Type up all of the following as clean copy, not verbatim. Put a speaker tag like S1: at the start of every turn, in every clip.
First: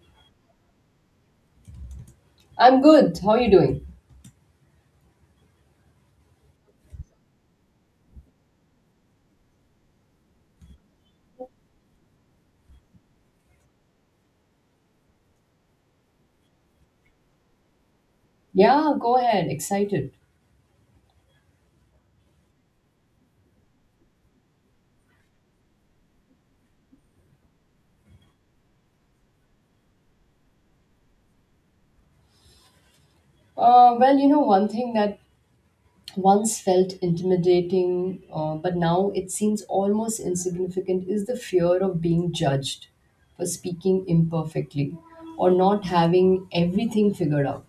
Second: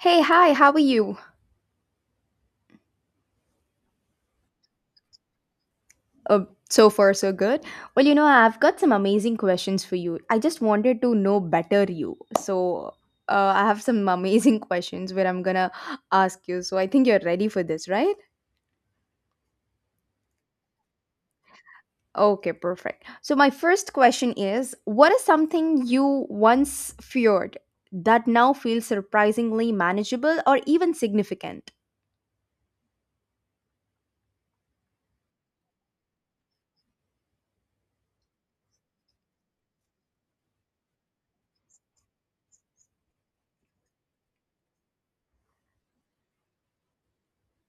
S1: Hey, hi, how are you?
S2: I'm good. How are you doing?
S1: Uh, so far, so good. Well, you know, I've got some amazing questions for you. I just wanted to know better you. So, I have some amazing questions where I'm gonna ask you. So, I think you're ready for this, right?
S2: Yeah, go ahead. Excited.
S1: Okay, perfect. So, my first question is, what is something you once feared that now feels surprisingly manageable or even significant?
S2: Well, you know, one thing that once felt intimidating, but now it seems almost insignificant, is the fear of being judged for speaking imperfectly or not having everything figured out.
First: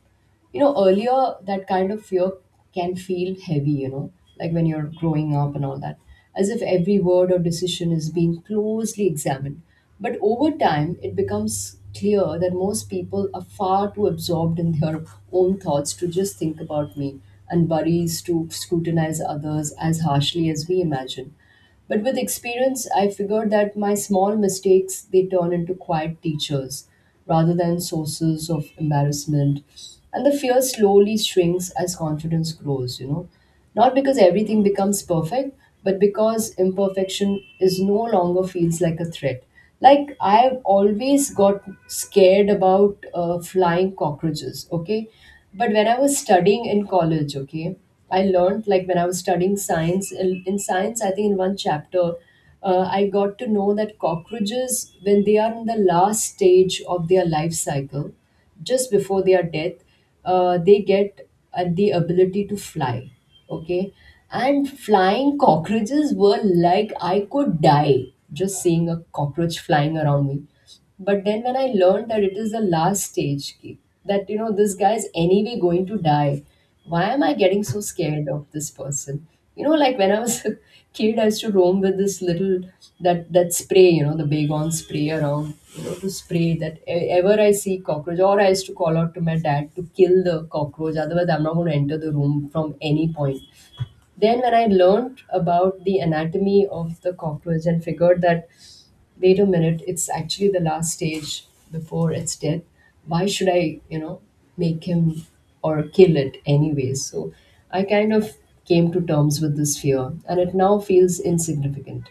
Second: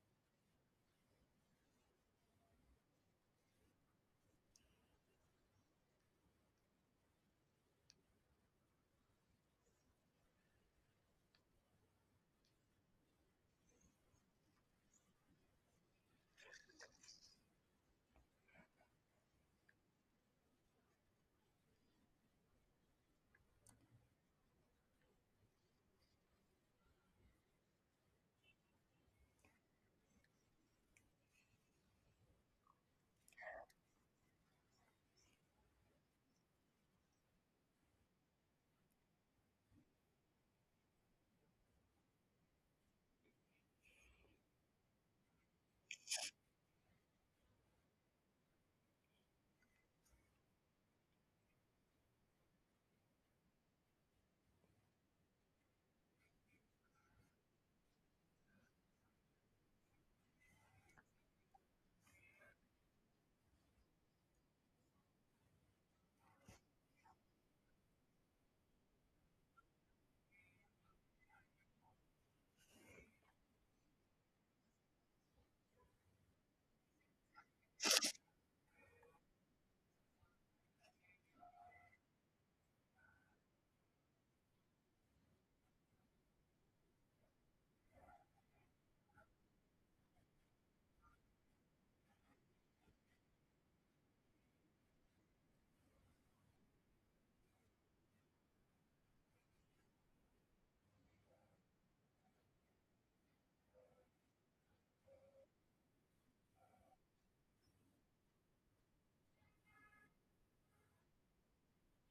S2: You know, earlier that kind of fear can feel heavy, you know, like when you're growing up and all that, as if every word or decision is being closely examined. But over time it becomes clear that most people are far too absorbed in their own thoughts to just think about me and worries, to scrutinize others as harshly as we imagine. But with experience, I figured that my small mistakes, they turn into quiet teachers rather than sources of embarrassment. And the fear slowly shrinks as confidence grows, you know. Not because everything becomes perfect, but because imperfection is no longer feels like a threat. Like, I've always got scared about flying cockroaches. Okay, but when I was studying in college, okay, I learned, like, when I was studying science in science, I think, in one chapter, I got to know that cockroaches, when they are in the last stage of their life cycle, just before their death, they get the ability to fly. Okay. And flying cockroaches were like, I could die just seeing a cockroach flying around me. But then when I learned that it is the last stage, that, you know, this guy is anyway going to die, why am I getting so scared of this person? You know, like when I was a kid, I used to roam with this little that spray, you know, the Baygon spray around, you know, to spray that ever I see cockroach, or I used to call out to my dad to kill the cockroach. Otherwise, I'm not going to enter the room from any point. Then, when I learned about the anatomy of the cockroach and figured that, wait a minute, it's actually the last stage before it's death. Why should I, you know, make him or kill it anyways? So I kind of came to terms with this fear and it now feels insignificant.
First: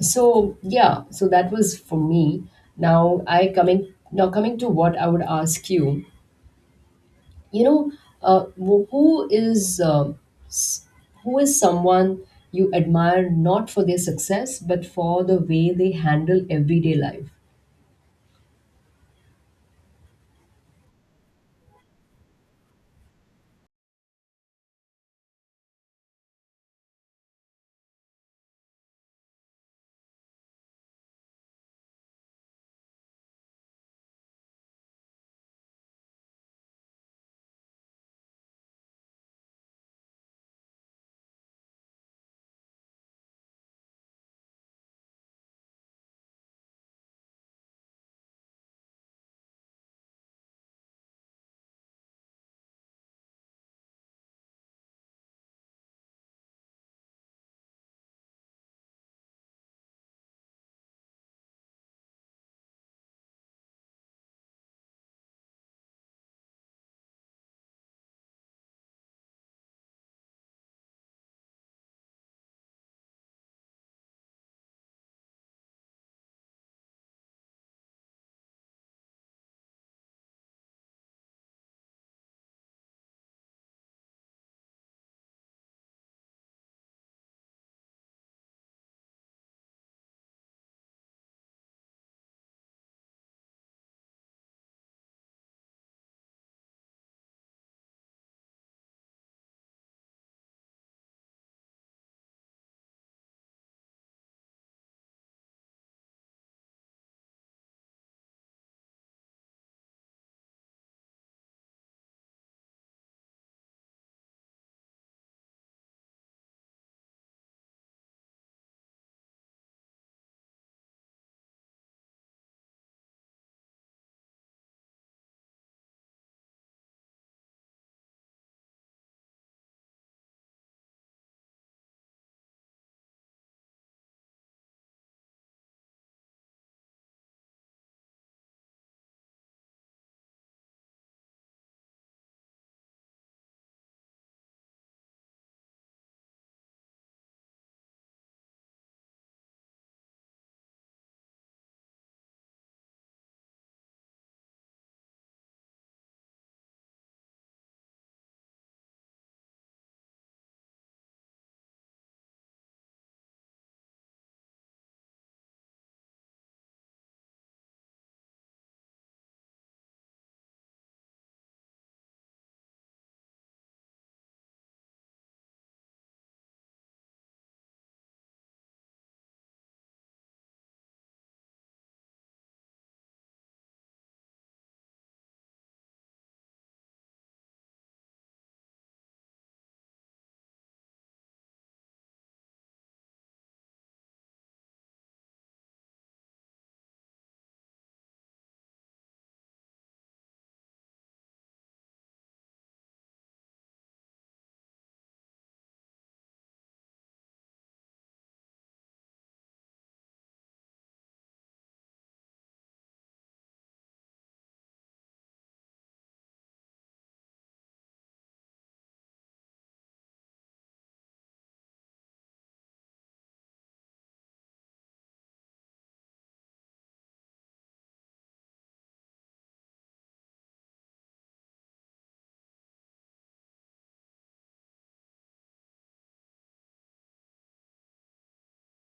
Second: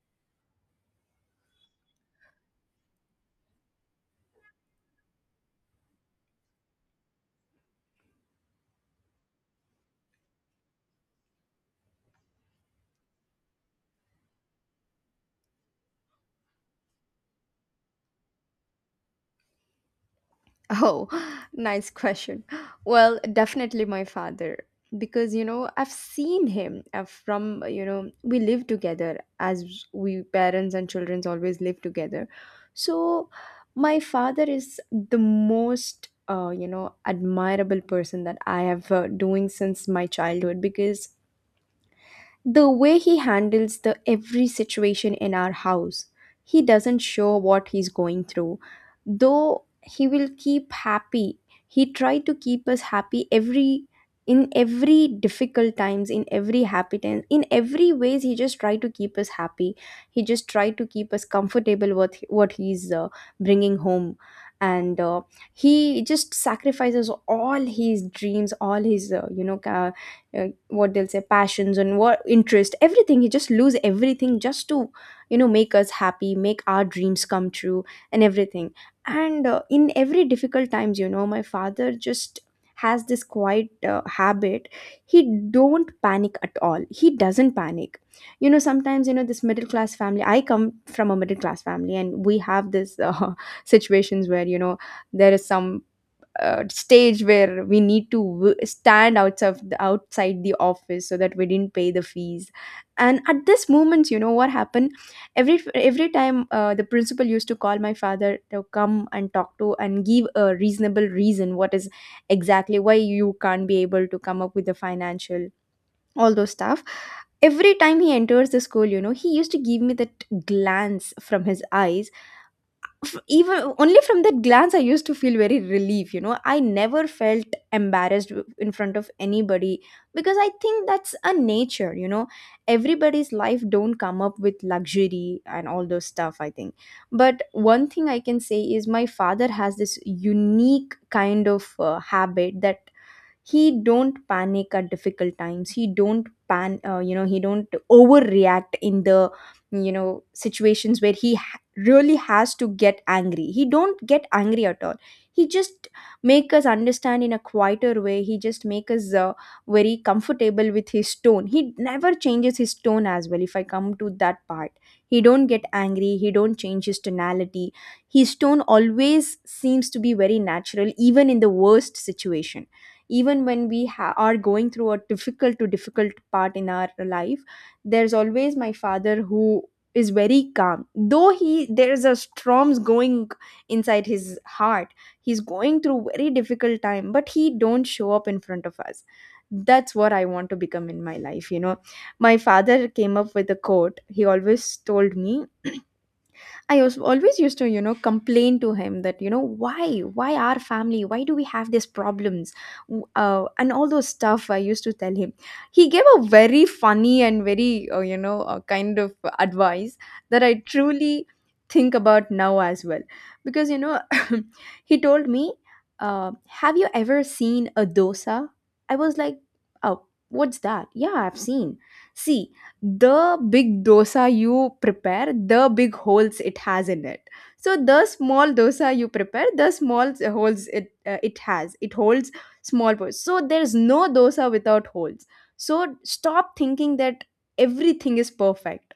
S2: So yeah, so that was for me. Now coming to what I would ask you. You know, uh, wh- who is uh, s- who is someone you admire, not for their success but for the way they handle everyday life?
S1: Oh, nice question. Well, definitely my father because you know I've seen him from you know, we live together, as we parents and childrens always live together. So my father is the most you know, admirable person that I have doing since my childhood, because the way he handles the every situation in our house, he doesn't show what he's going through, though he will keep happy, he tried to keep us happy every, in every difficult times, in every happy times, in every ways, he just tried to keep us happy, he just tried to keep us comfortable with what he's bringing home. And he just sacrifices all his dreams, all his you know, what they'll say, passions and what interest, everything he just lose everything just to, you know, make us happy, make our dreams come true and everything. And in every difficult times, you know, my father just has this quiet habit. He don't panic at all, he doesn't panic. You know, sometimes, you know, this middle class family, I come from a middle class family, and we have this situations where, you know, there is some stage where we need to stand outside outside the office, so that we didn't pay the fees. And at this moment, you know what happened, every time the principal used to call my father to come and talk to and give a reasonable reason what is exactly why you can't be able to come up with the financial, all those stuff. Every time he enters the school, you know, he used to give me that glance from his eyes. Even only from that glance I used to feel very relief. You know, I never felt embarrassed in front of anybody, because I think that's a nature, you know, everybody's life don't come up with luxury and all those stuff, I think. But one thing I can say is my father has this unique kind of habit that he don't panic at difficult times, he don't pan you know, he don't overreact in the, you know, situations where he really has to get angry, he don't get angry at all. He just make us understand in a quieter way, he just make us very comfortable with his tone. He never changes his tone as well, if I come to that part. He don't get angry, he don't change his tonality. His tone always seems to be very natural even in the worst situation, even when we are going through a difficult to difficult part in our life, there's always my father who is very calm, though he there's a storms going inside his heart. He's going through very difficult time, but he don't show up in front of us. That's what I want to become in my life, you know. My father came up with a quote, he always told me, I was always used to, you know, complain to him that, you know, why our family, why do we have these problems, and all those stuff, I used to tell him. He gave a very funny and very, you know, kind of advice that I truly think about now as well, because you know, he told me, uh, "Have you ever seen a dosa?" I was like, "Oh, what's that? Yeah, I've seen." See, the big dosa you prepare, the big holes it has in it. So the small dosa you prepare, the small holes it it has. It holds small holes. So there's no dosa without holes. So stop thinking that everything is perfect.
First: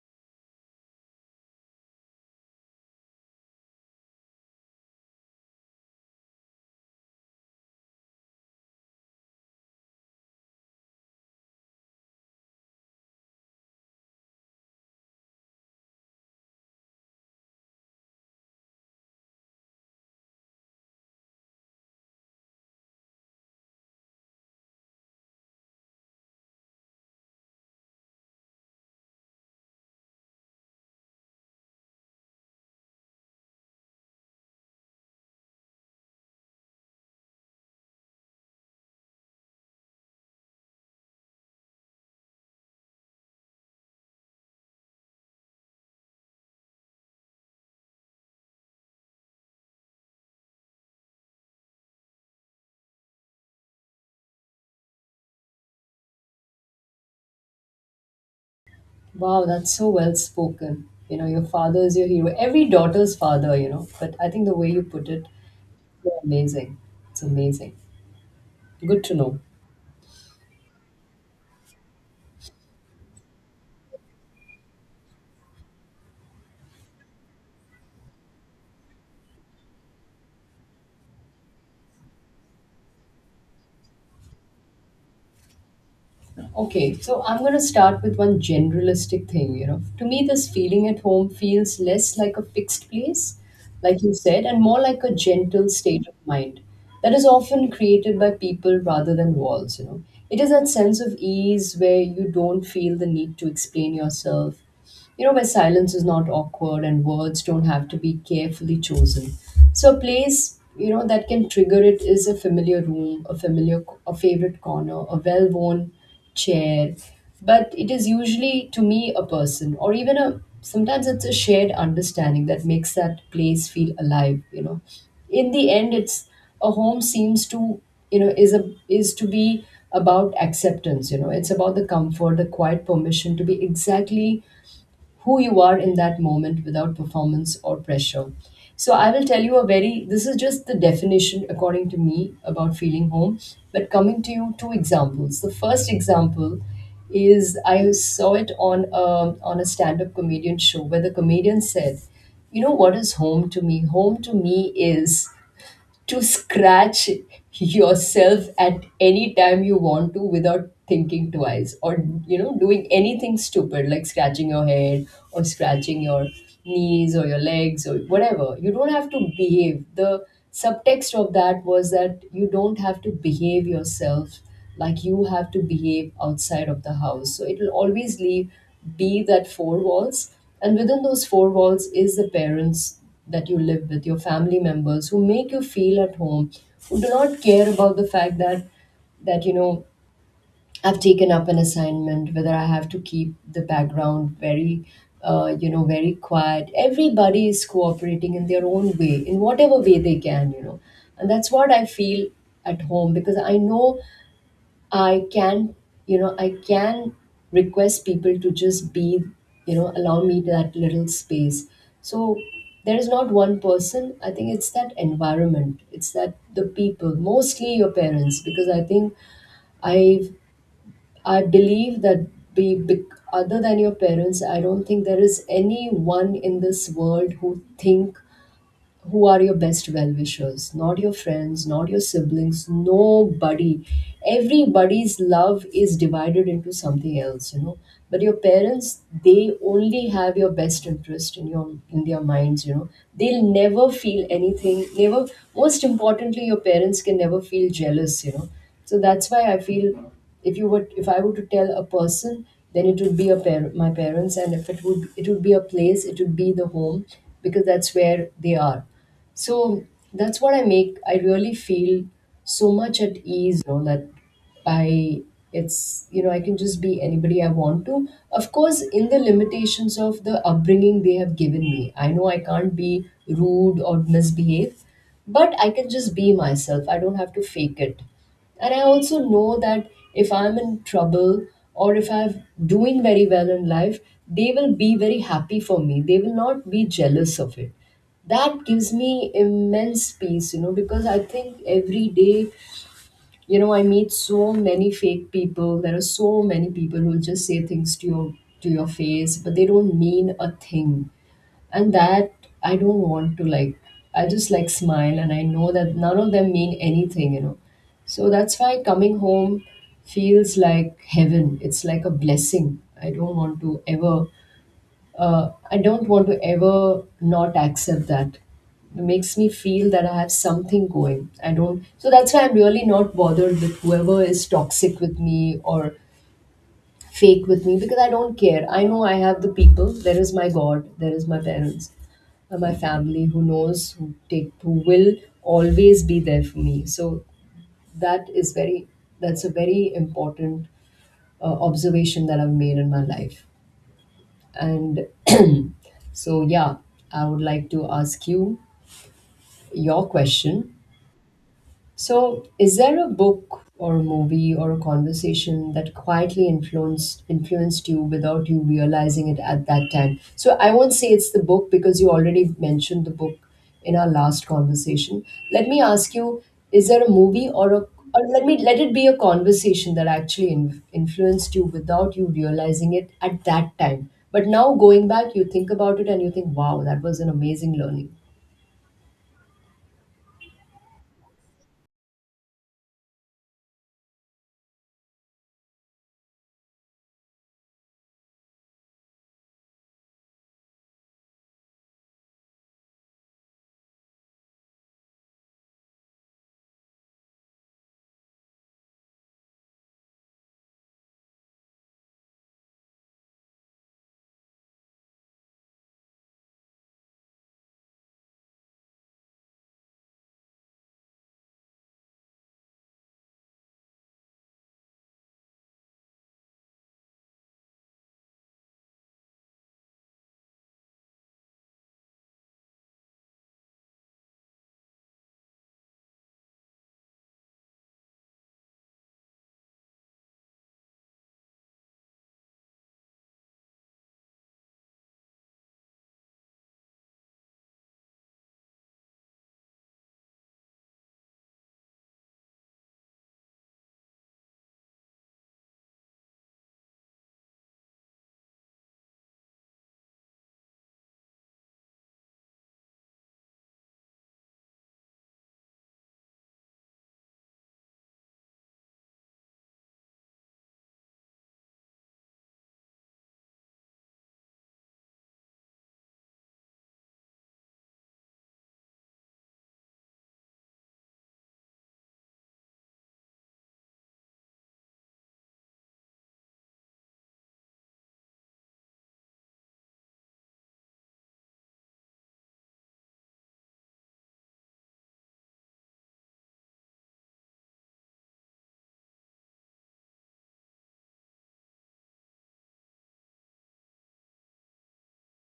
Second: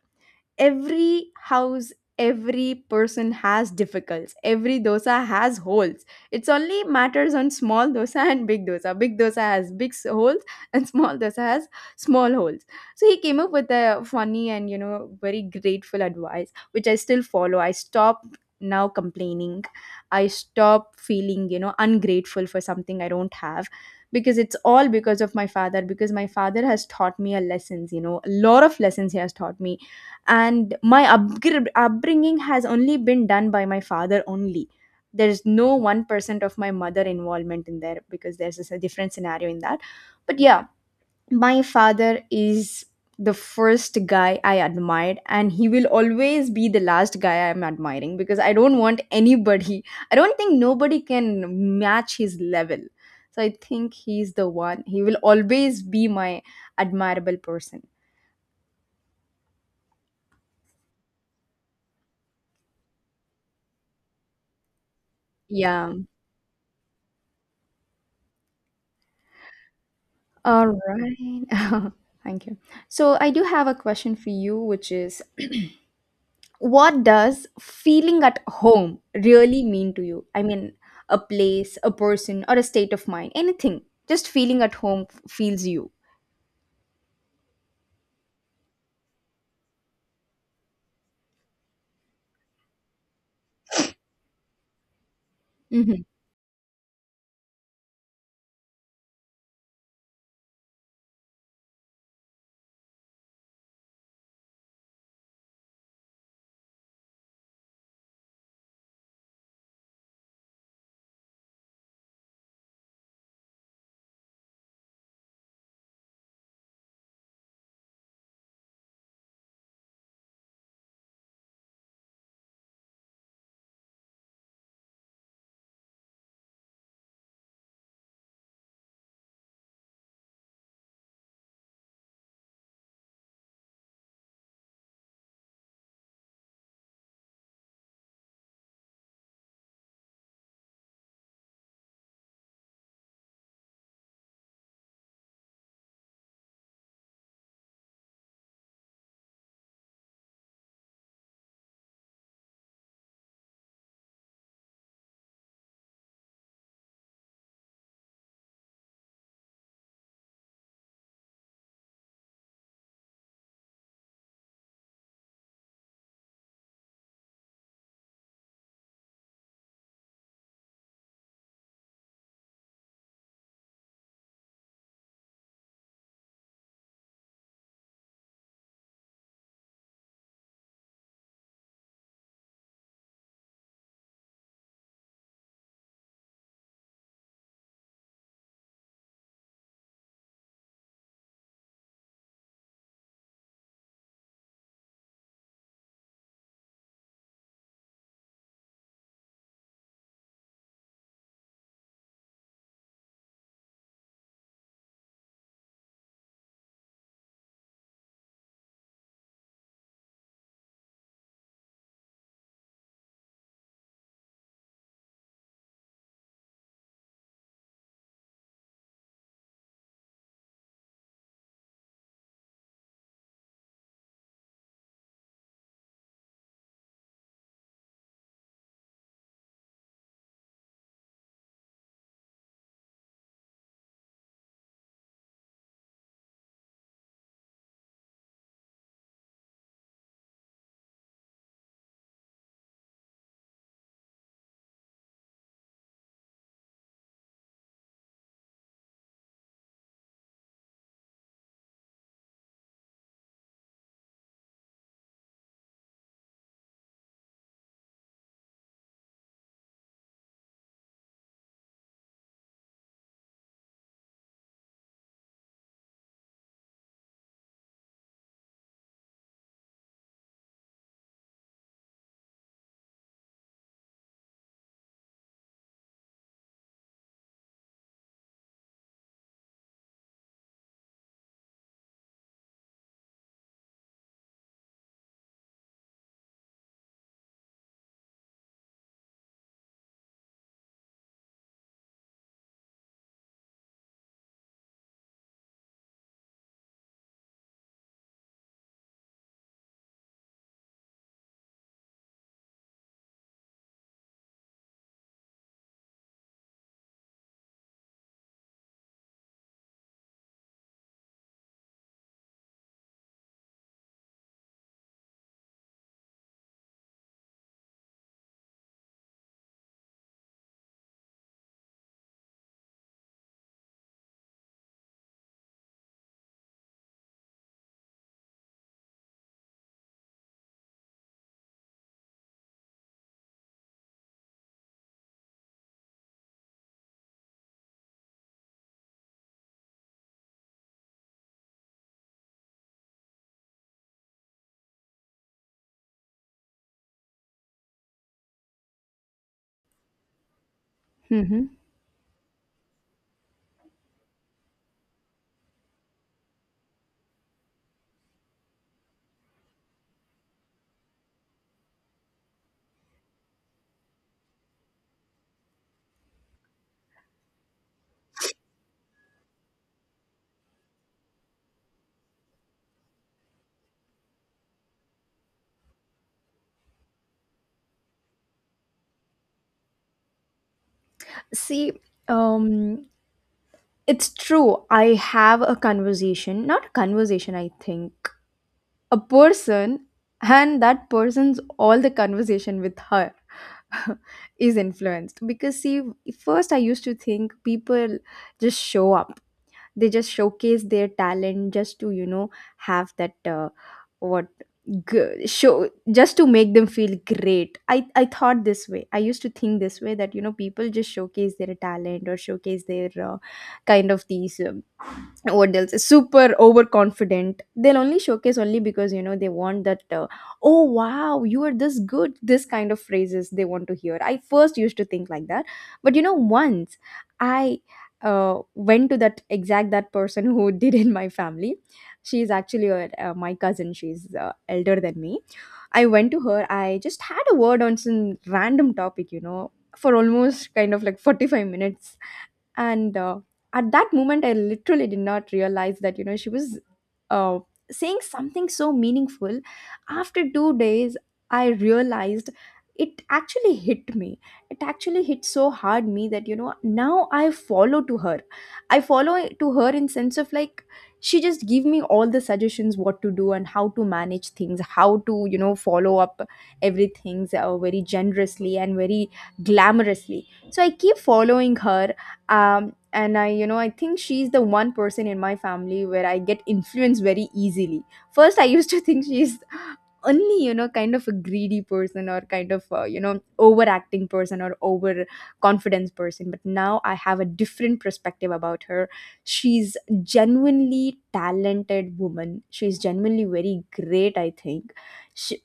S1: Every house, every person has difficulties, every dosa has holes. It's only matters on small dosa and big dosa. Big dosa has big holes, and small dosa has small holes. So he came up with a funny and, you know, very grateful advice, which I still follow. I stopped now complaining, I stop feeling, you know, ungrateful for something I don't have, because it's all because of my father, because my father has taught me a lessons, you know, a lot of lessons he has taught me. And my upbringing has only been done by my father only. There's no 1% of my mother involvement in there, because there's a different scenario in that. But yeah, my father is the first guy I admired, and he will always be the last guy I'm admiring, because I don't want anybody, I don't think nobody can match his level. So I think he's the one, he will always be my admirable person.
S2: Wow, that's so well spoken. You know, your father is your hero. Every daughter's father, you know. But I think the way you put it,
S1: Yeah.
S2: you're amazing. It's amazing. Good to know.
S1: All right. Thank you. So, I do have a question for you, which is what does feeling at home really mean to you? I mean, a place, a person, or a state of mind, anything. Just feeling at home feels you.
S2: Okay, so I'm going to start with one generalistic thing, you know. To me, this feeling at home feels less like a fixed place, like you said, and more like a gentle
S1: Hmm.
S2: state of mind that is often created by people rather than walls, you know. It is that sense of ease where you don't feel the need to explain yourself, you know, where silence is not awkward and words don't have to be carefully chosen. So a place, you know, that can trigger it is a familiar room, a favorite corner, a well-worn chair. But it is usually, to me, a person or even sometimes it's a shared understanding that makes that place feel alive, you know. In the end, it's a home seems to, you know, is to be about acceptance, you know, it's about the comfort, the quiet permission to be exactly who you are in that moment without performance or pressure. So I will tell you a very, this is just the definition according to me about feeling home. But coming to you, two examples. The first example is, I saw it on on a stand-up comedian show where the comedian said, "You know what is home to me? Home to me is to scratch yourself at any time you want to without thinking twice, or, you know, doing anything stupid like scratching your head or scratching your knees or your legs or whatever. You don't have to behave." The subtext of that was that you don't have to behave yourself like you have to behave outside of the house. So it will always leave be that four walls, and within those four walls is the parents that you live with, your family members who make you feel at home, who do not care about the fact that, you know, I've taken up an assignment, whether I have to keep the background very, you know, very quiet. Everybody is cooperating in their own way, in whatever way they can, you know, and that's what I feel at home, because I know I can, you know, I can request people to just be, you know, allow me that little space. So there is not one person. I think it's that environment. It's that the people, mostly your parents, because I think I I believe that, be other than your parents, I don't think there is anyone in this world who think, who are your best well wishers. Not your friends, not your siblings, nobody. Everybody's love is divided into something else, you know. But your parents, they only have your best interest in your in their minds, you know. They'll never feel anything, never. Most importantly, your parents can never feel jealous, you know. So that's why I feel, if you would, if I were to tell a person, then it would be a my parents, and if it would, it would be a place, it would be the home, because that's where they are. So that's what I make, I really feel so much at ease, you know, that I, it's, you know, I can just be anybody I want to. Of course, in the limitations of the upbringing they have given me, I know I can't be rude or misbehave, but I can just be myself. I don't have to fake it. And I also know that if I'm in trouble or if I'm doing very well in life, they will be very happy for me. They will not be jealous of it. That gives me immense peace, you know, because I think every day, you know, I meet so many fake people. There are so many people who just say things to your, to your face, but they don't mean a thing. And that, I don't want to, like, I just like smile and I know that none of them mean anything, you know. So that's why coming home feels like heaven. It's like a blessing. I don't want to ever, I don't want to ever not accept that. It makes me feel that I have something going. I don't. So that's why I'm really not bothered with whoever is toxic with me or fake with me, because I don't care. I know I have the people. There is my God. There is my parents and my family who knows, who take, who will always be there for me. So that is very. That's a very important observation that I've made in my life. And so, yeah, I would like to ask you your question.
S1: Hmm.
S2: So, is there a book or a movie or a conversation that quietly influenced you without you realizing it at that time? So, I won't say it's the book because you already mentioned the book in our last conversation. Let me ask you: is there a movie, or a, or let me let it be a conversation that actually influenced you without you realizing it at that time? But now going back, you think about it and you think, "Wow, that was an amazing learning."
S1: See, um, it's true. I have a conversation, not a conversation, I think, a person, and that person's all the conversation with her is influenced, because see, first I used to think people just show up, they just showcase their talent just to, you know, have that what, show just to make them feel great. I thought this way, I used to think this way that, you know, people just showcase their talent or showcase their kind of these what else is super overconfident, they'll only showcase only because, you know, they want that, oh wow, you are this good, this kind of phrases they want to hear. I first used to think like that. But you know, once I went to that exact that person who did in my family, she is actually my cousin, she's elder than me. I went to her, I just had a word on some random topic, you know, for almost kind of like 45 minutes. And at that moment I literally did not realize that, you know, she was uh, saying something so meaningful. After 2 days, I realized, it actually hit me, it actually hit so hard me that, you know, now I follow to her. I follow to her in sense of like, she just give me all the suggestions what to do and how to manage things, how to, you know, follow up everything, very generously and very glamorously. So I keep following her. And I, you know, I think she's the one person in my family where I get influenced very easily. First I used to think she's only, you know, kind of a greedy person, or kind of, you know, overacting person, or over confidence person, but now I have a different perspective about her. She's genuinely talented woman, she's genuinely very great, I think. She,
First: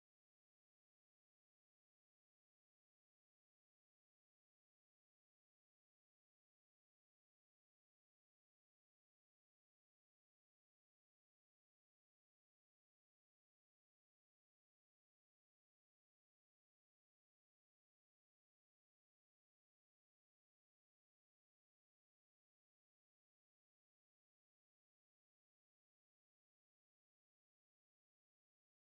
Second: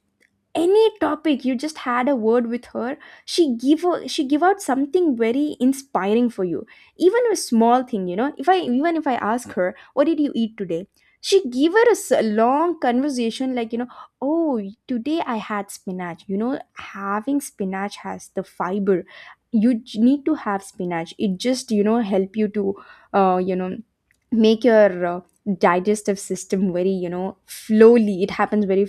S1: any topic you just had a word with her, she give out something very inspiring for you. Even a small thing, you know, if I, even if I ask her what did you eat today, she give her a long conversation, like, you know, oh, today I had spinach. You know, having spinach has the fiber, you need to have spinach, it just, you know, help you to, you know, make your digestive system very, you know, slowly it happens very.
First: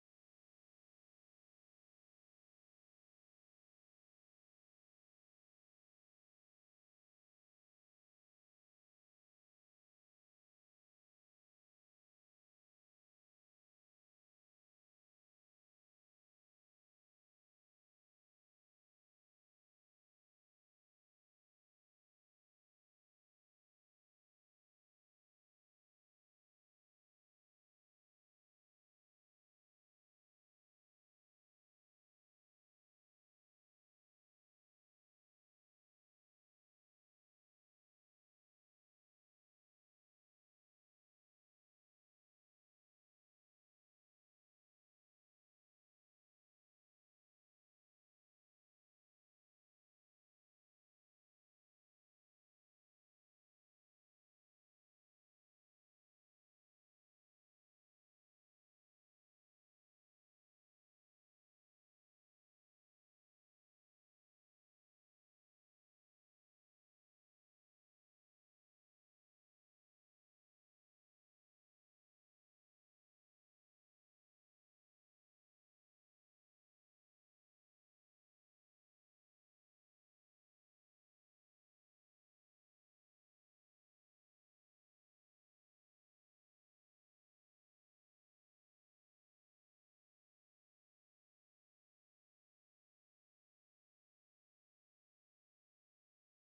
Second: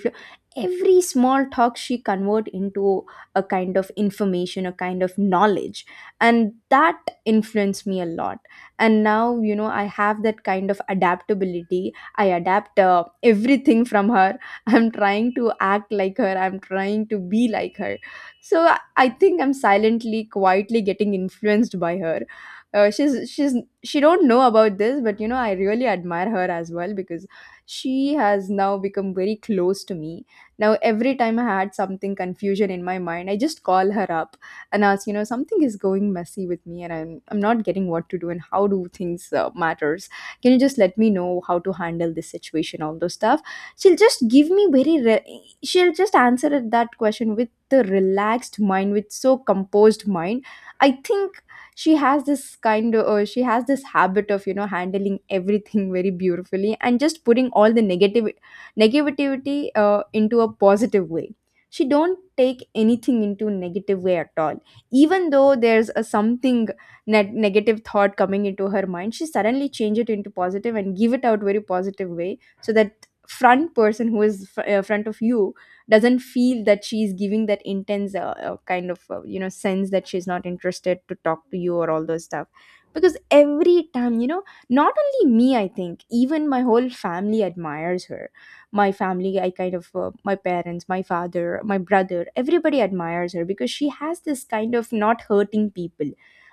S1: Every small talk she convert into a kind of information, a kind of knowledge. And that influenced me a lot. And now, you know, I have that kind of adaptability, I adapt everything from her. I'm trying to act like her, I'm trying to be like her. So I think I'm silently quietly getting influenced by her. She's she don't know about this, but you know, I really admire her as well, because she has now become very close to me. Now, every time I had something confusion in my mind, I just call her up and ask, you know, something is going messy with me, and I'm not getting what to do and how do things matters. Can you just let me know how to handle this situation, all those stuff? She'll just give me very, she'll just that question with the relaxed mind, with so composed mind. I think she has this kind of she has this habit of handling everything very beautifully and just putting all the negative negativity into a positive way. She don't take anything into negative way at all, even though there's a something negative thought coming into her mind. She suddenly change it into positive and give it out very positive way, so that front person who is front of you doesn't feel that she is giving that intense kind of sense that she's not interested to talk to you or all those stuff. Because every time, you know, not only me, I think even my whole family admires her. My family, I kind of my parents, my father, my brother, everybody admires her, because she has this kind of not hurting people.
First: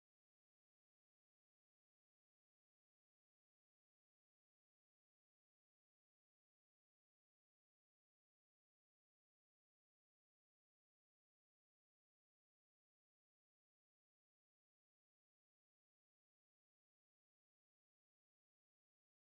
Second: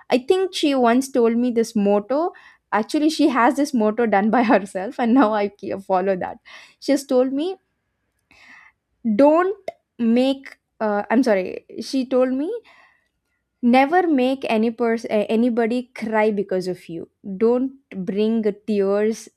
S1: I think she once told me this motto. Actually, she has this motto done by herself, and now I follow that. She has told me, don't make I'm sorry, she told me, never make any person, anybody cry because of you. Don't bring tears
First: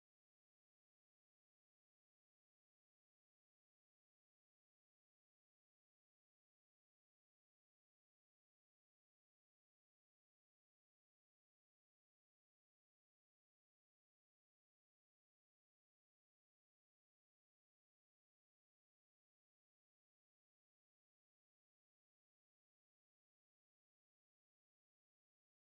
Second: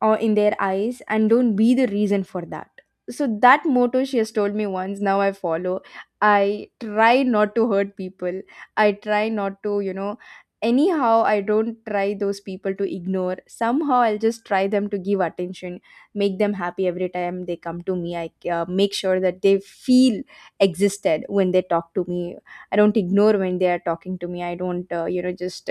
S1: or in their eyes, and don't be the reason for that. So that motto she has told me once, now I follow. I try not to hurt people. I try not to, you know, anyhow I don't try those people to ignore, somehow I'll just try them to give attention, make them happy. Every time they come to me, I make sure that they feel existed when they talk to me. I don't ignore when they are talking to me. I don't just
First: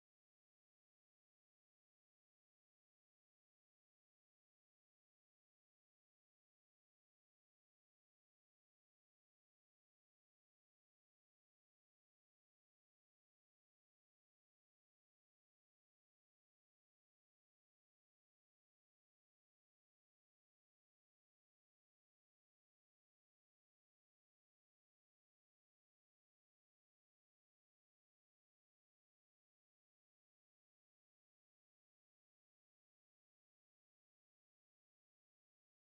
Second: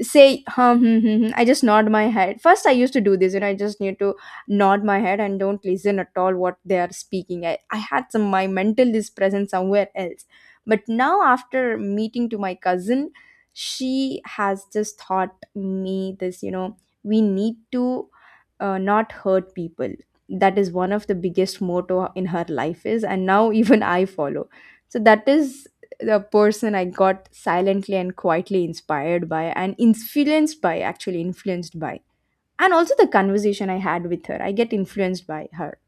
S1: say huh, hmm, hmm, hmm. I just nod my head. First I used to do this, you know, I just need to nod my head and don't listen at all what they are speaking. I had some, my mental is present somewhere else. But now after meeting to my cousin, she has just taught me this, you know, we need to not hurt people. That is one of the biggest motto in her life is, and now even I follow. So that is the person I got silently and quietly inspired by and influenced by, actually influenced by. And also the conversation I had with her, I get influenced by her.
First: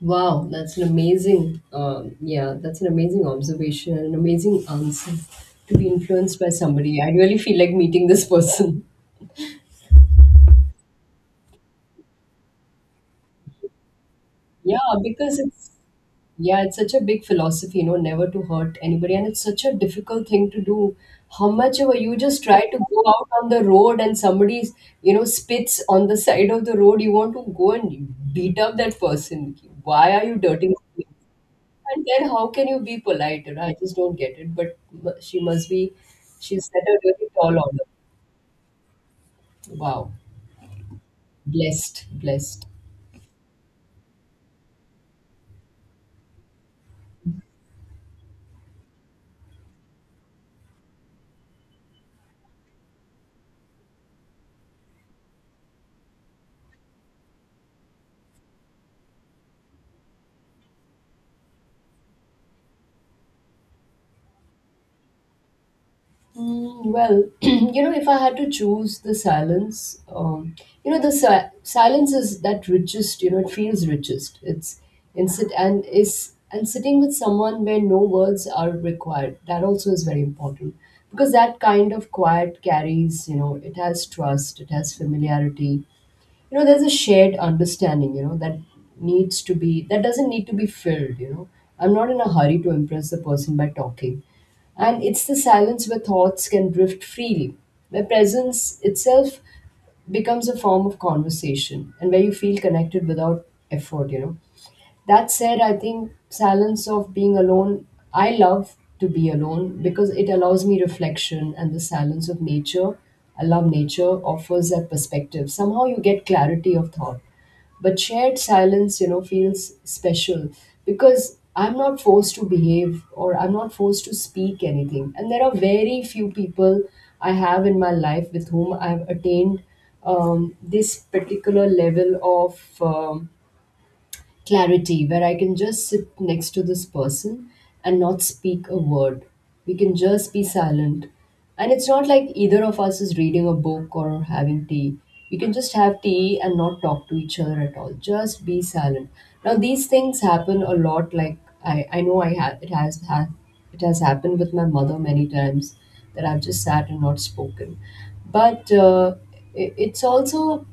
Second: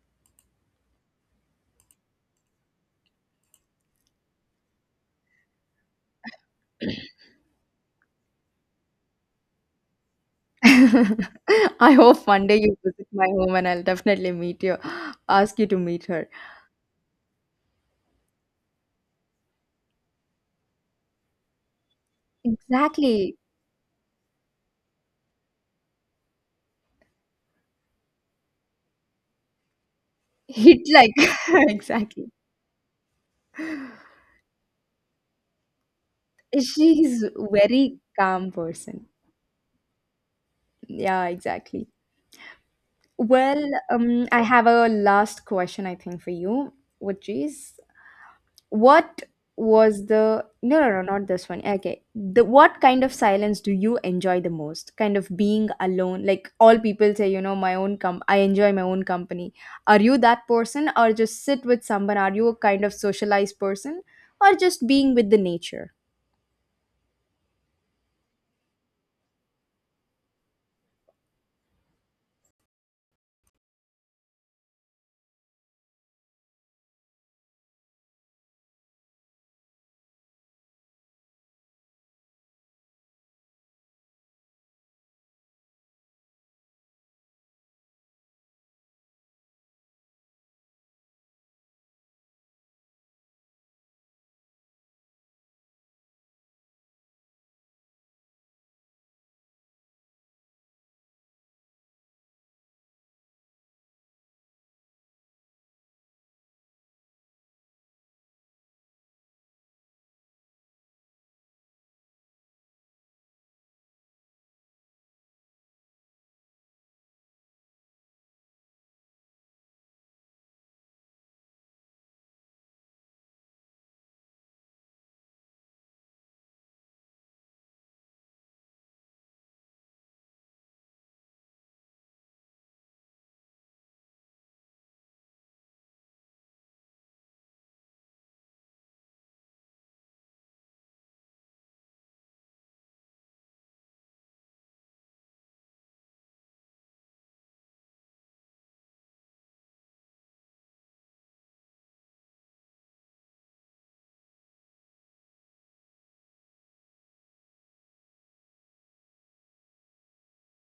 S2: Wow, that's an amazing, yeah, that's an amazing observation and an amazing answer to be influenced by somebody. I really feel like meeting this person.
S1: I hope one day you visit my home, and I'll definitely meet
S2: Yeah,
S1: you,
S2: because
S1: ask you
S2: it's,
S1: to meet her.
S2: yeah, it's such a big philosophy, you know, never to hurt anybody, and it's such a difficult thing to do. How much of a, you just try to go out
S1: Exactly.
S2: on the road and somebody, you know, spits on the side of the road, you want to go and beat up that person. Why are you dirtying?
S1: Hit like,
S2: And then
S1: exactly.
S2: how can you be polite? You know, I just don't get it. But she must be, she's set a
S1: She's
S2: really tall order.
S1: very calm person.
S2: Wow.
S1: Yeah, exactly.
S2: Blessed, blessed.
S1: Well, I have a last question, I think, for you, which is, what was the, no, no, no, not this one. Okay. The, what kind of silence do you enjoy the most? Kind of being alone. Like all people say, you know, my own com I enjoy my own company. Are you that person, or just sit with someone? Are you a kind of socialized person, or just being with the nature?
S2: Mm, well, you know, if I had to choose the silence, you know, the silence is that richest, you know, it feels richest. It's in sit and is and sitting with someone where no words are required. That also is very important because that kind of quiet carries, you know, it has trust, it has familiarity, you know there's a shared understanding, you know, that needs to be that doesn't need to be filled, you know. I'm not in a hurry to impress the person by talking, and it's the silence where thoughts can drift freely, where presence itself becomes a form of conversation and where you feel connected without effort, you know. That said, I think silence of being alone, I love to be alone because it allows me reflection, and the silence of nature. I love nature, offers that perspective. Somehow you get clarity of thought. But shared silence, you know, feels special because I'm not forced to behave or I'm not forced to speak anything. And there are very few people I have in my life with whom I've attained this particular level of. Clarity where I can just sit next to this person and not speak a word. We can just be silent. And it's not like either of us is reading a book or having tea. We can just have tea and not talk to each other at all. Just be silent. Now these things happen a lot. Like I know I have it has ha- it has happened with my mother many times that I've just sat and not spoken. But it's also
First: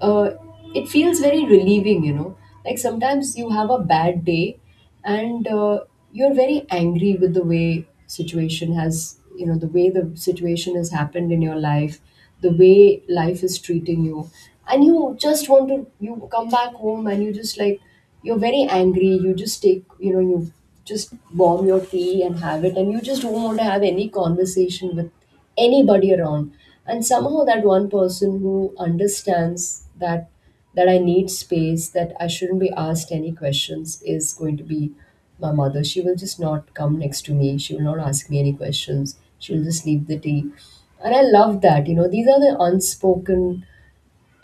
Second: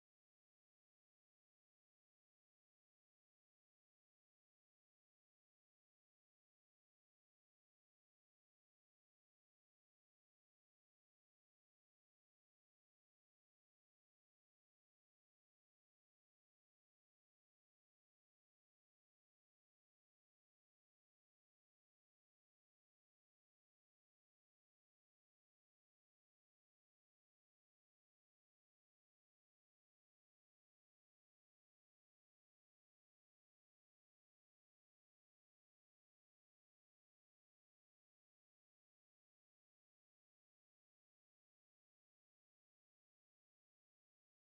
S2: uh, it feels very relieving, Like sometimes you have a bad day and you're very angry with the way the situation has happened in your life, the way life is treating you. And you just want to, you come back home and you just like, you're very angry. You just bomb your tea and have it, and you just don't want to have any conversation with anybody around. And somehow that one person who understands that that I need space, that I shouldn't be asked any questions, is going to be my mother. She will just not come next to me, she will not ask me any questions, she'll just leave the tea. And I love that, you know, these are the unspoken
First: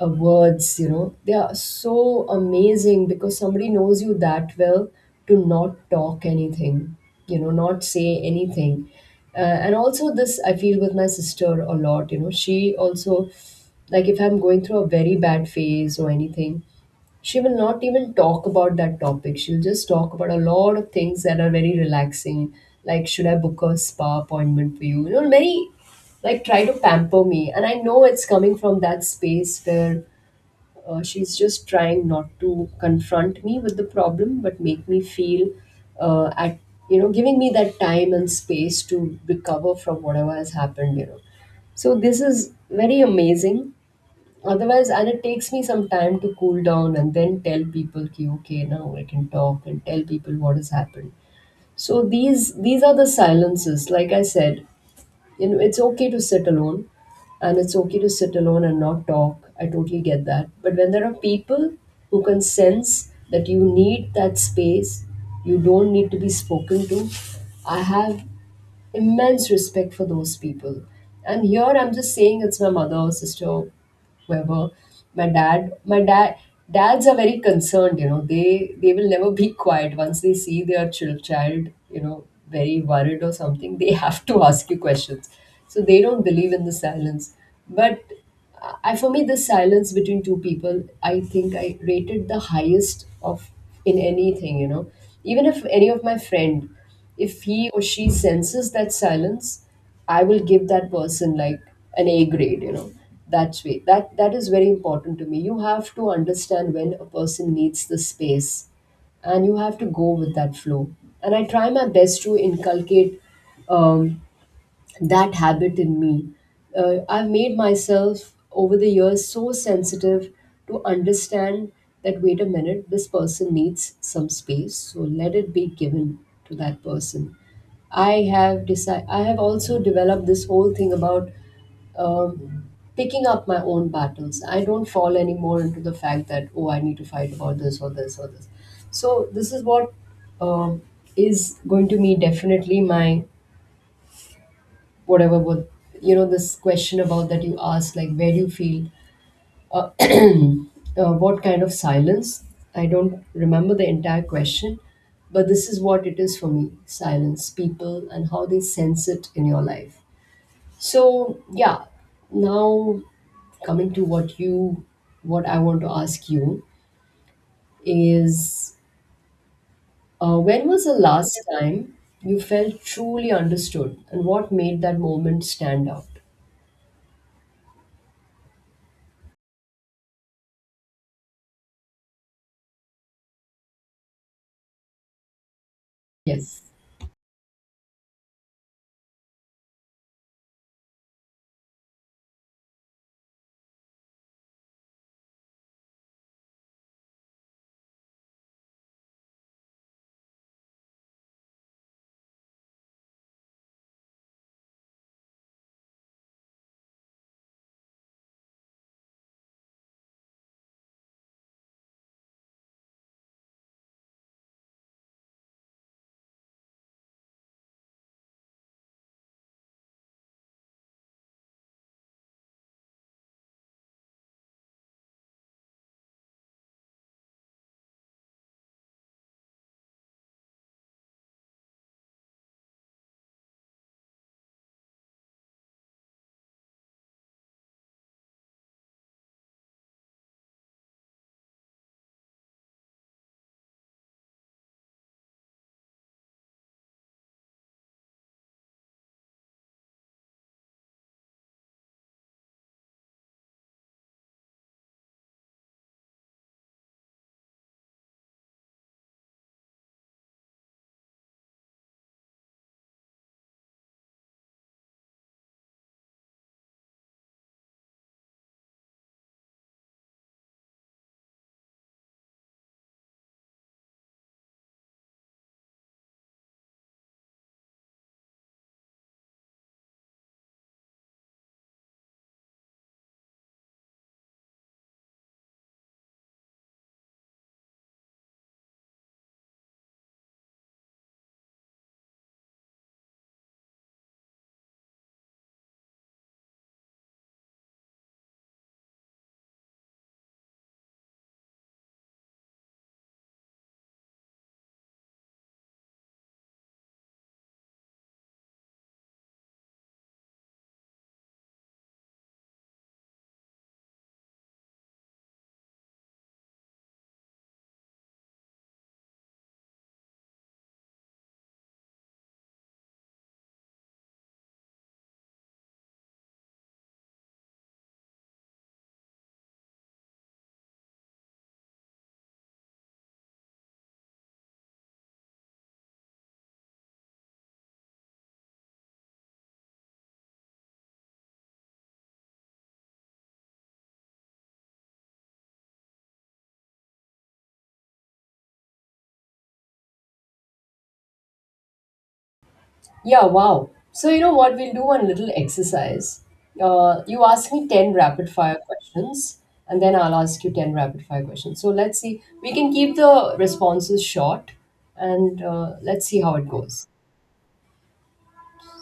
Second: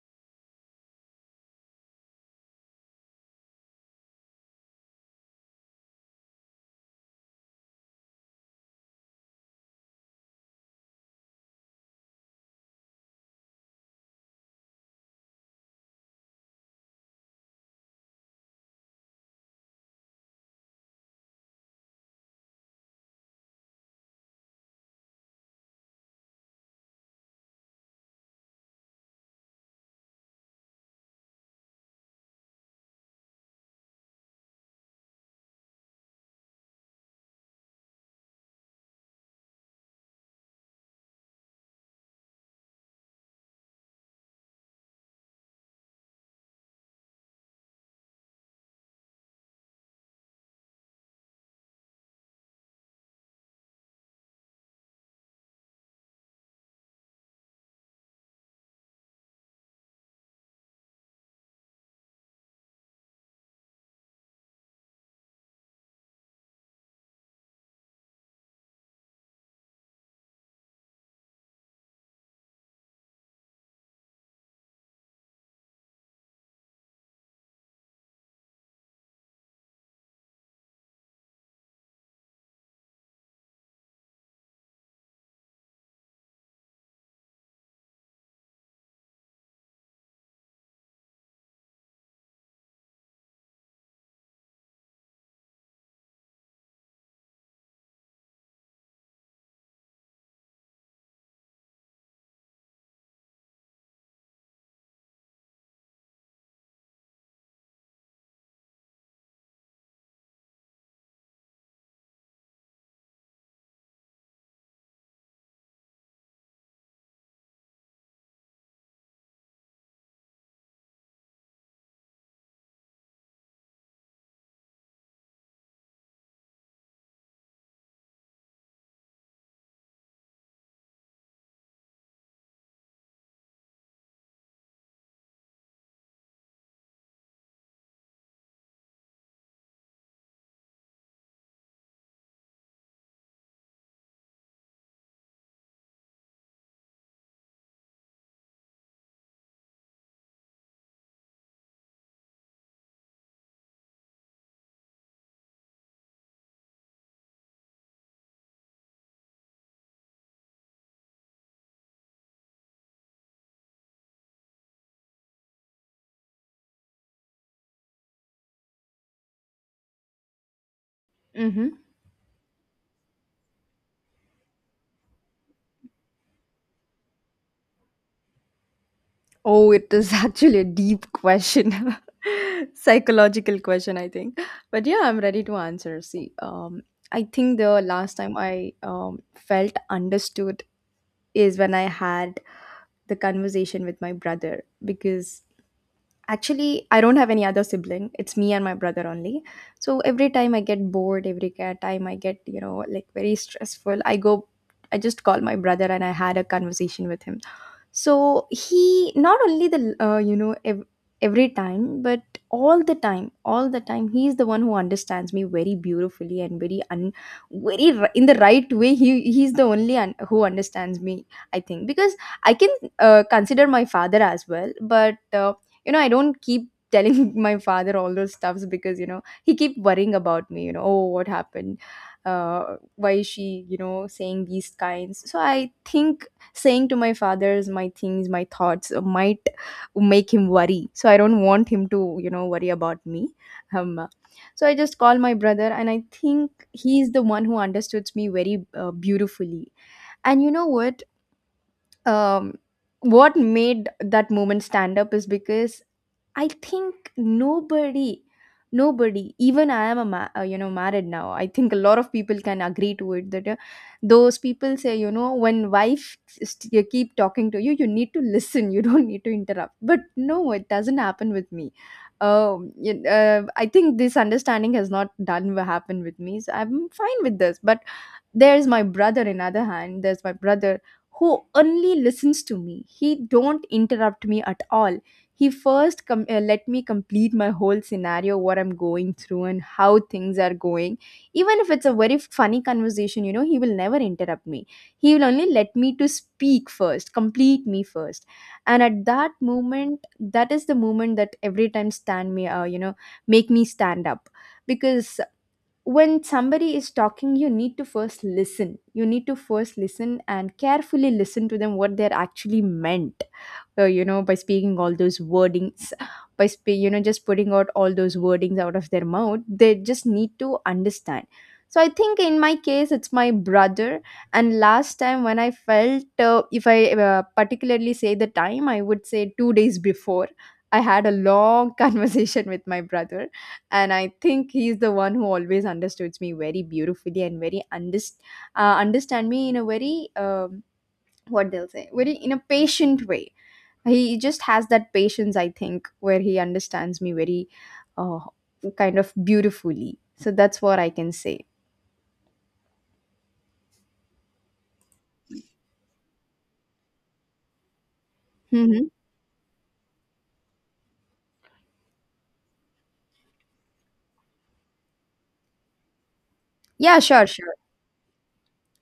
S2: words, you know. They are so amazing because somebody knows you that well to not talk anything, you know, not say anything. And also, this I feel with my sister a lot, you know. She also, like, if I'm going through a very bad phase or anything, she will not even talk about that topic. She'll just talk about a lot of things that are very relaxing, like should I book a spa appointment for you? You know, very like try to pamper me, and I know it's coming from that space where she's just trying not to confront me with the problem but make me feel at you know, giving me that time and space to recover from whatever has happened, you know. So this is very amazing. Otherwise, and it takes me some time to cool down and then tell people, okay, okay, now I can talk and tell people what has happened. So these are the silences. Like I said, you know, it's okay to sit alone, and it's okay to sit alone and not talk. I totally get that. But when there are people who can sense that you need that space, you don't need to be spoken to, I have immense respect for those people. And here I'm just saying it's my mother or sister, whoever. My dad, dads are very concerned, you know, they will never be quiet once they see their child, you know, very worried or something, they have to ask you questions. So they don't believe in the silence. But I, for me, the silence between two people, I think I rated the highest of in anything, you know. Even if any of my friend, if he or she senses that silence, I will give that person like an A grade, you know. That's way that that is very important to me. You have to understand when a person needs the space, and you have to go with that flow. And I try my best to inculcate um, that habit in me. I've made myself over the years so sensitive to understand that wait a minute, this person needs some space, so let it be given to that person. I have decided. I have also developed this whole thing about um, picking up my own battles. I don't fall anymore into the fact that oh, I need to fight about this or this or this. So this is what um is going to be definitely my whatever what you know, this question about that you asked, like where do you feel uh, what kind of silence. I don't remember the entire question, but this is what it is for me: silence, people, and how they sense it in your life. So yeah. Now, coming to what I want to ask you is, when was the last
S1: Mm-hmm.
S2: time you felt truly understood and what made that moment stand out?
S1: Oh, it is actually a deep question. Psychological question, I think. But yeah, I'm ready to answer. See,
S2: Yes.
S1: I think the last time I felt understood is when I had the conversation with my brother, because actually I don't have any other sibling. It's me and my brother only. So every time I get bored, time I get, you know, like very stressful, I just call my brother and I had a conversation with him. So he not only the every time, but all the time, he is the one who understands me very beautifully and very un- very ri- in the right way. He's the only who understands me, I think, because I can consider my father as well, but you know, I don't keep telling my father all those stuffs, because you know he keep worrying about me, you know, oh what happened, why is she, you know, saying these kinds. So I think saying to my father's my things, my thoughts might make him worry, so I don't want him to, you know, worry about me. um, uh, so I just call my brother, and I think he's the one who understood me very beautifully. And you know what, um, what made that moment stand up is because I think nobody, nobody, even I am a you know, married now. I think a lot of people can agree to it that those people say, you know, when wife you keep talking to you, you need to listen. You don't need to interrupt. But no, it doesn't happen with me. I think this understanding has not done what happened with me. So I'm fine with this. But there's my brother who only listens to me. He don't interrupt me at all. He first let me complete my whole scenario, what I'm going through and how things are going. Even if it's a very funny conversation, you know, he will never interrupt me. He will only let me to speak first, complete me first. And at that moment, that is the moment that every time stand me, you know, make me stand up. Because when somebody is talking, you need to first listen. You need to first listen and carefully listen to them what they're actually meant you know, by speaking all those wordings. You know, just putting out all those wordings out of their mouth, they just need to understand. So I think in my case, it's my brother. And last time when I felt, if I particularly say the time, I would say two days before I had a long conversation with my brother. And I think he's the one who always understood me very beautifully and understand me in a very what they'll say, very in a patient way. He just has that patience, I think, where he understands me very uh, kind of beautifully. So that's what I can say.
S2: Yeah, wow. So, you know what? We'll do one little exercise. You ask me 10 rapid fire
S1: Hmm.
S2: questions, and then I'll ask you 10 rapid fire questions. So, let's see. We can keep the responses short, and let's see how it goes.
S1: Yeah, sure, sure.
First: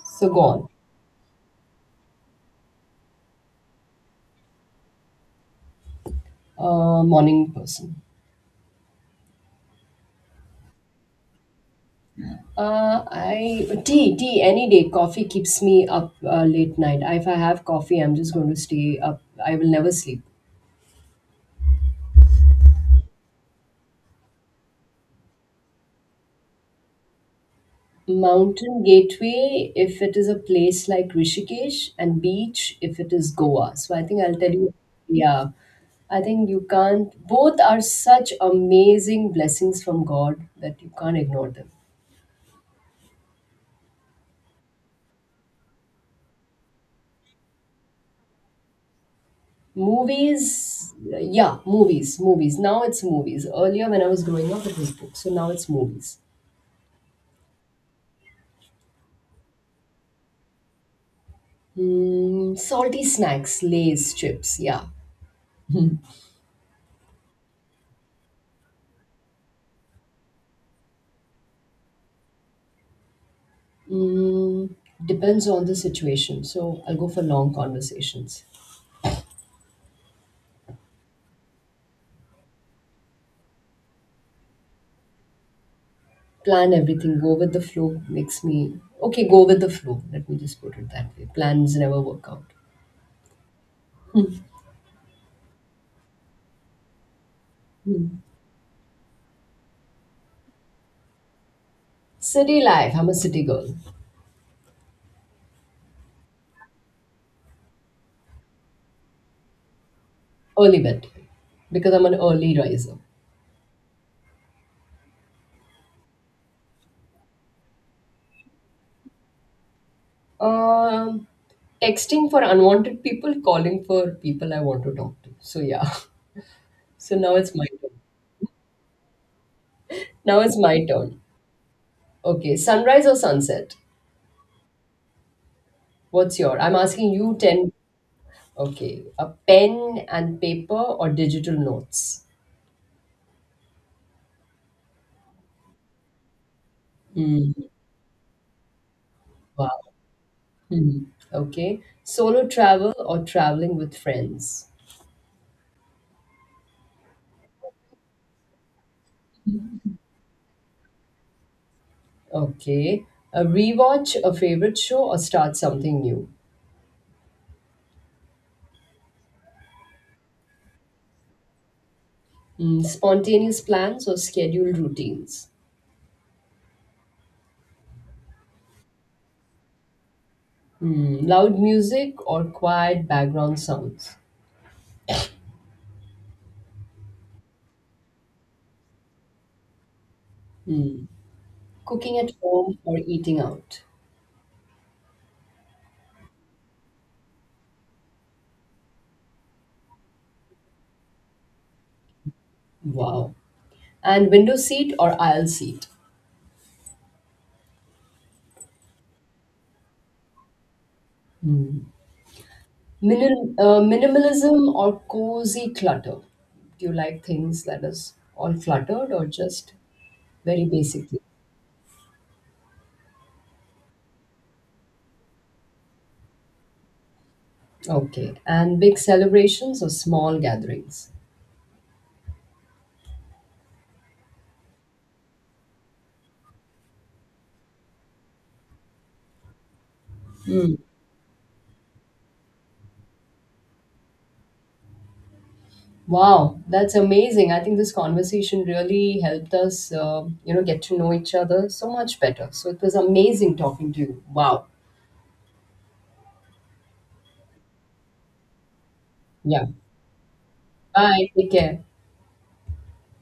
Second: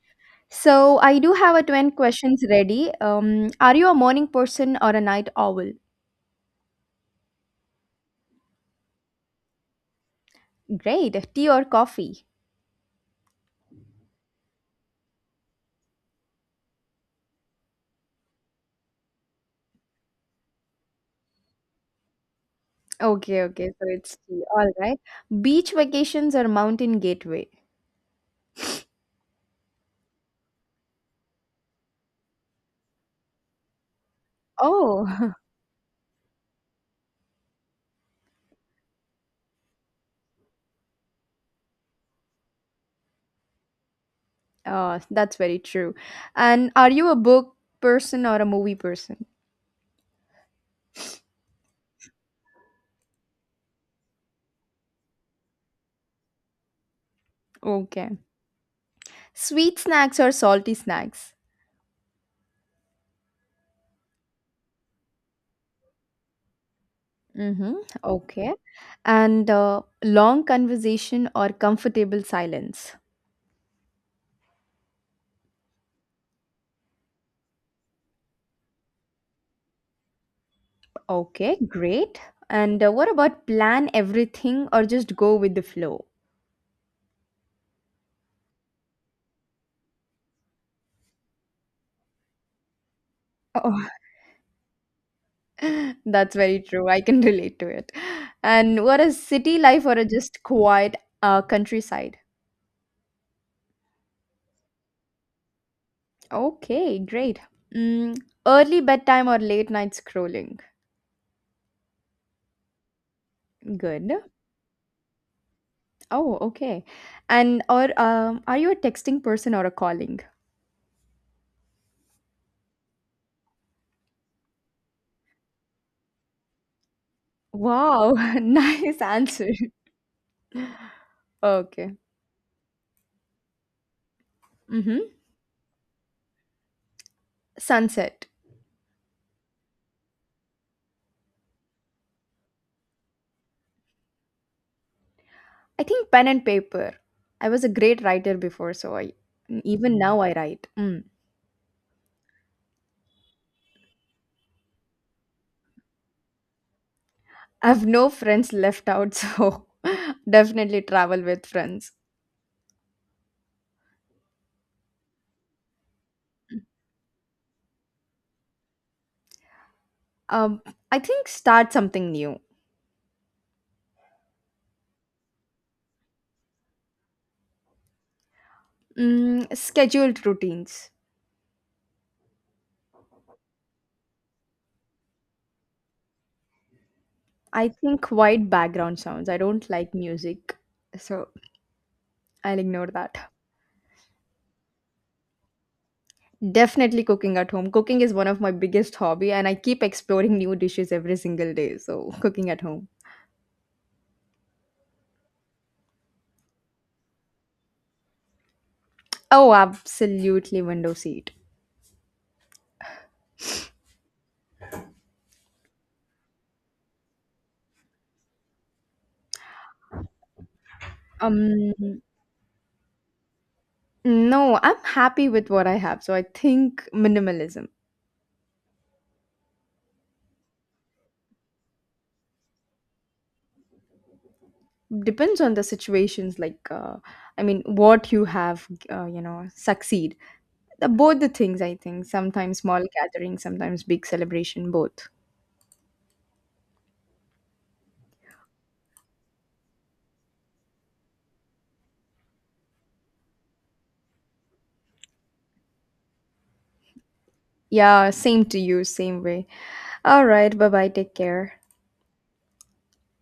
S2: So, go on.
S1: So I do have a 20 questions ready. Are you a morning person or a night owl?
S2: Morning person.
S1: Great. Tea or coffee?
S2: I tea any day. Coffee keeps me up late night. If I have coffee, I'm just going to stay up. I will never sleep.
S1: Okay, okay. So it's tea. All right. Beach vacations or mountain gateway?
S2: Mountain Gateway, if it is a place like Rishikesh, and beach, if it is Goa. So I think I'll tell you,
S1: Oh,
S2: yeah, I think you can't, both are such amazing blessings from God that you can't ignore them.
S1: oh, that's very true. And are you a book person or a movie person?
S2: Movies, yeah, movies, movies. Now it's movies. Earlier when I was growing up, it was books. So now it's movies.
S1: Okay. Sweet snacks or salty snacks?
S2: Mm, salty snacks, Lay's, chips, yeah.
S1: Mm-hmm. Okay. And long conversation or comfortable silence?
S2: Mm, depends on the situation. So I'll go for long conversations.
S1: Okay, great. And what about plan everything or just go with the flow?
S2: Plan everything, go with the flow makes me okay, go with the flow. Let me just put it that way. Plans never work out.
S1: That's very true. I can relate to it.
S2: Hmm.
S1: And what is city life or a just quiet countryside?
S2: City life, I'm a city girl.
S1: Okay, great. Mm, early bedtime or late night scrolling?
S2: Early bed because I'm an early riser.
S1: Good. Oh, okay. And or are you a texting person or a calling?
S2: Um, texting for unwanted people, calling for people I want to talk to. So yeah. So now it's my turn.
S1: Wow, nice answer.
S2: Now it's my turn.
S1: Okay.
S2: Okay, sunrise or sunset?
S1: Mm-hmm.
S2: What's your? I'm asking you 10.
S1: Sunset.
S2: Okay, a pen and paper or digital notes?
S1: I think pen and paper. I
S2: Hmm.
S1: was a great writer before, so I
S2: Wow.
S1: even now I write.
S2: Hmm.
S1: Mm.
S2: Okay. Solo travel or traveling with friends.
S1: I have no friends left out, so definitely travel with friends.
S2: Okay. A rewatch, a favorite show, or start something new.
S1: Um, I think start something new.
S2: Hmm. Spontaneous plans or scheduled routines.
S1: Mm, scheduled routines.
S2: Hmm. Loud music or quiet background sounds.
S1: I think white background sounds. I don't like music, so
S2: Cooking at
S1: I'll
S2: home
S1: ignore
S2: or
S1: that.
S2: eating out.
S1: Definitely cooking at home. Cooking is one of my biggest hobby, and I keep exploring new dishes every single day. So cooking at home.
S2: Wow. And window seat or aisle seat.
S1: Oh, absolutely window seat.
S2: Hmm. Minimalism or cozy clutter. Do you like things that is all cluttered or just very basic?
S1: Um, no, I'm happy with what I have, so I think minimalism.
S2: Okay. And big celebrations or small gatherings?
S1: Depends on the situations, like I mean what you have, you know, succeed
S2: Mm.
S1: the, both the things. I think sometimes small gathering, sometimes big celebration, both.
S2: Wow, that's amazing. I think this conversation really helped us, you know, get to know each other so much better. So it was amazing talking to you. Wow.
S1: Yeah, same to you, same way.
S2: Yeah.
S1: All right, bye bye, take
S2: Bye. Take
S1: care.
S2: care.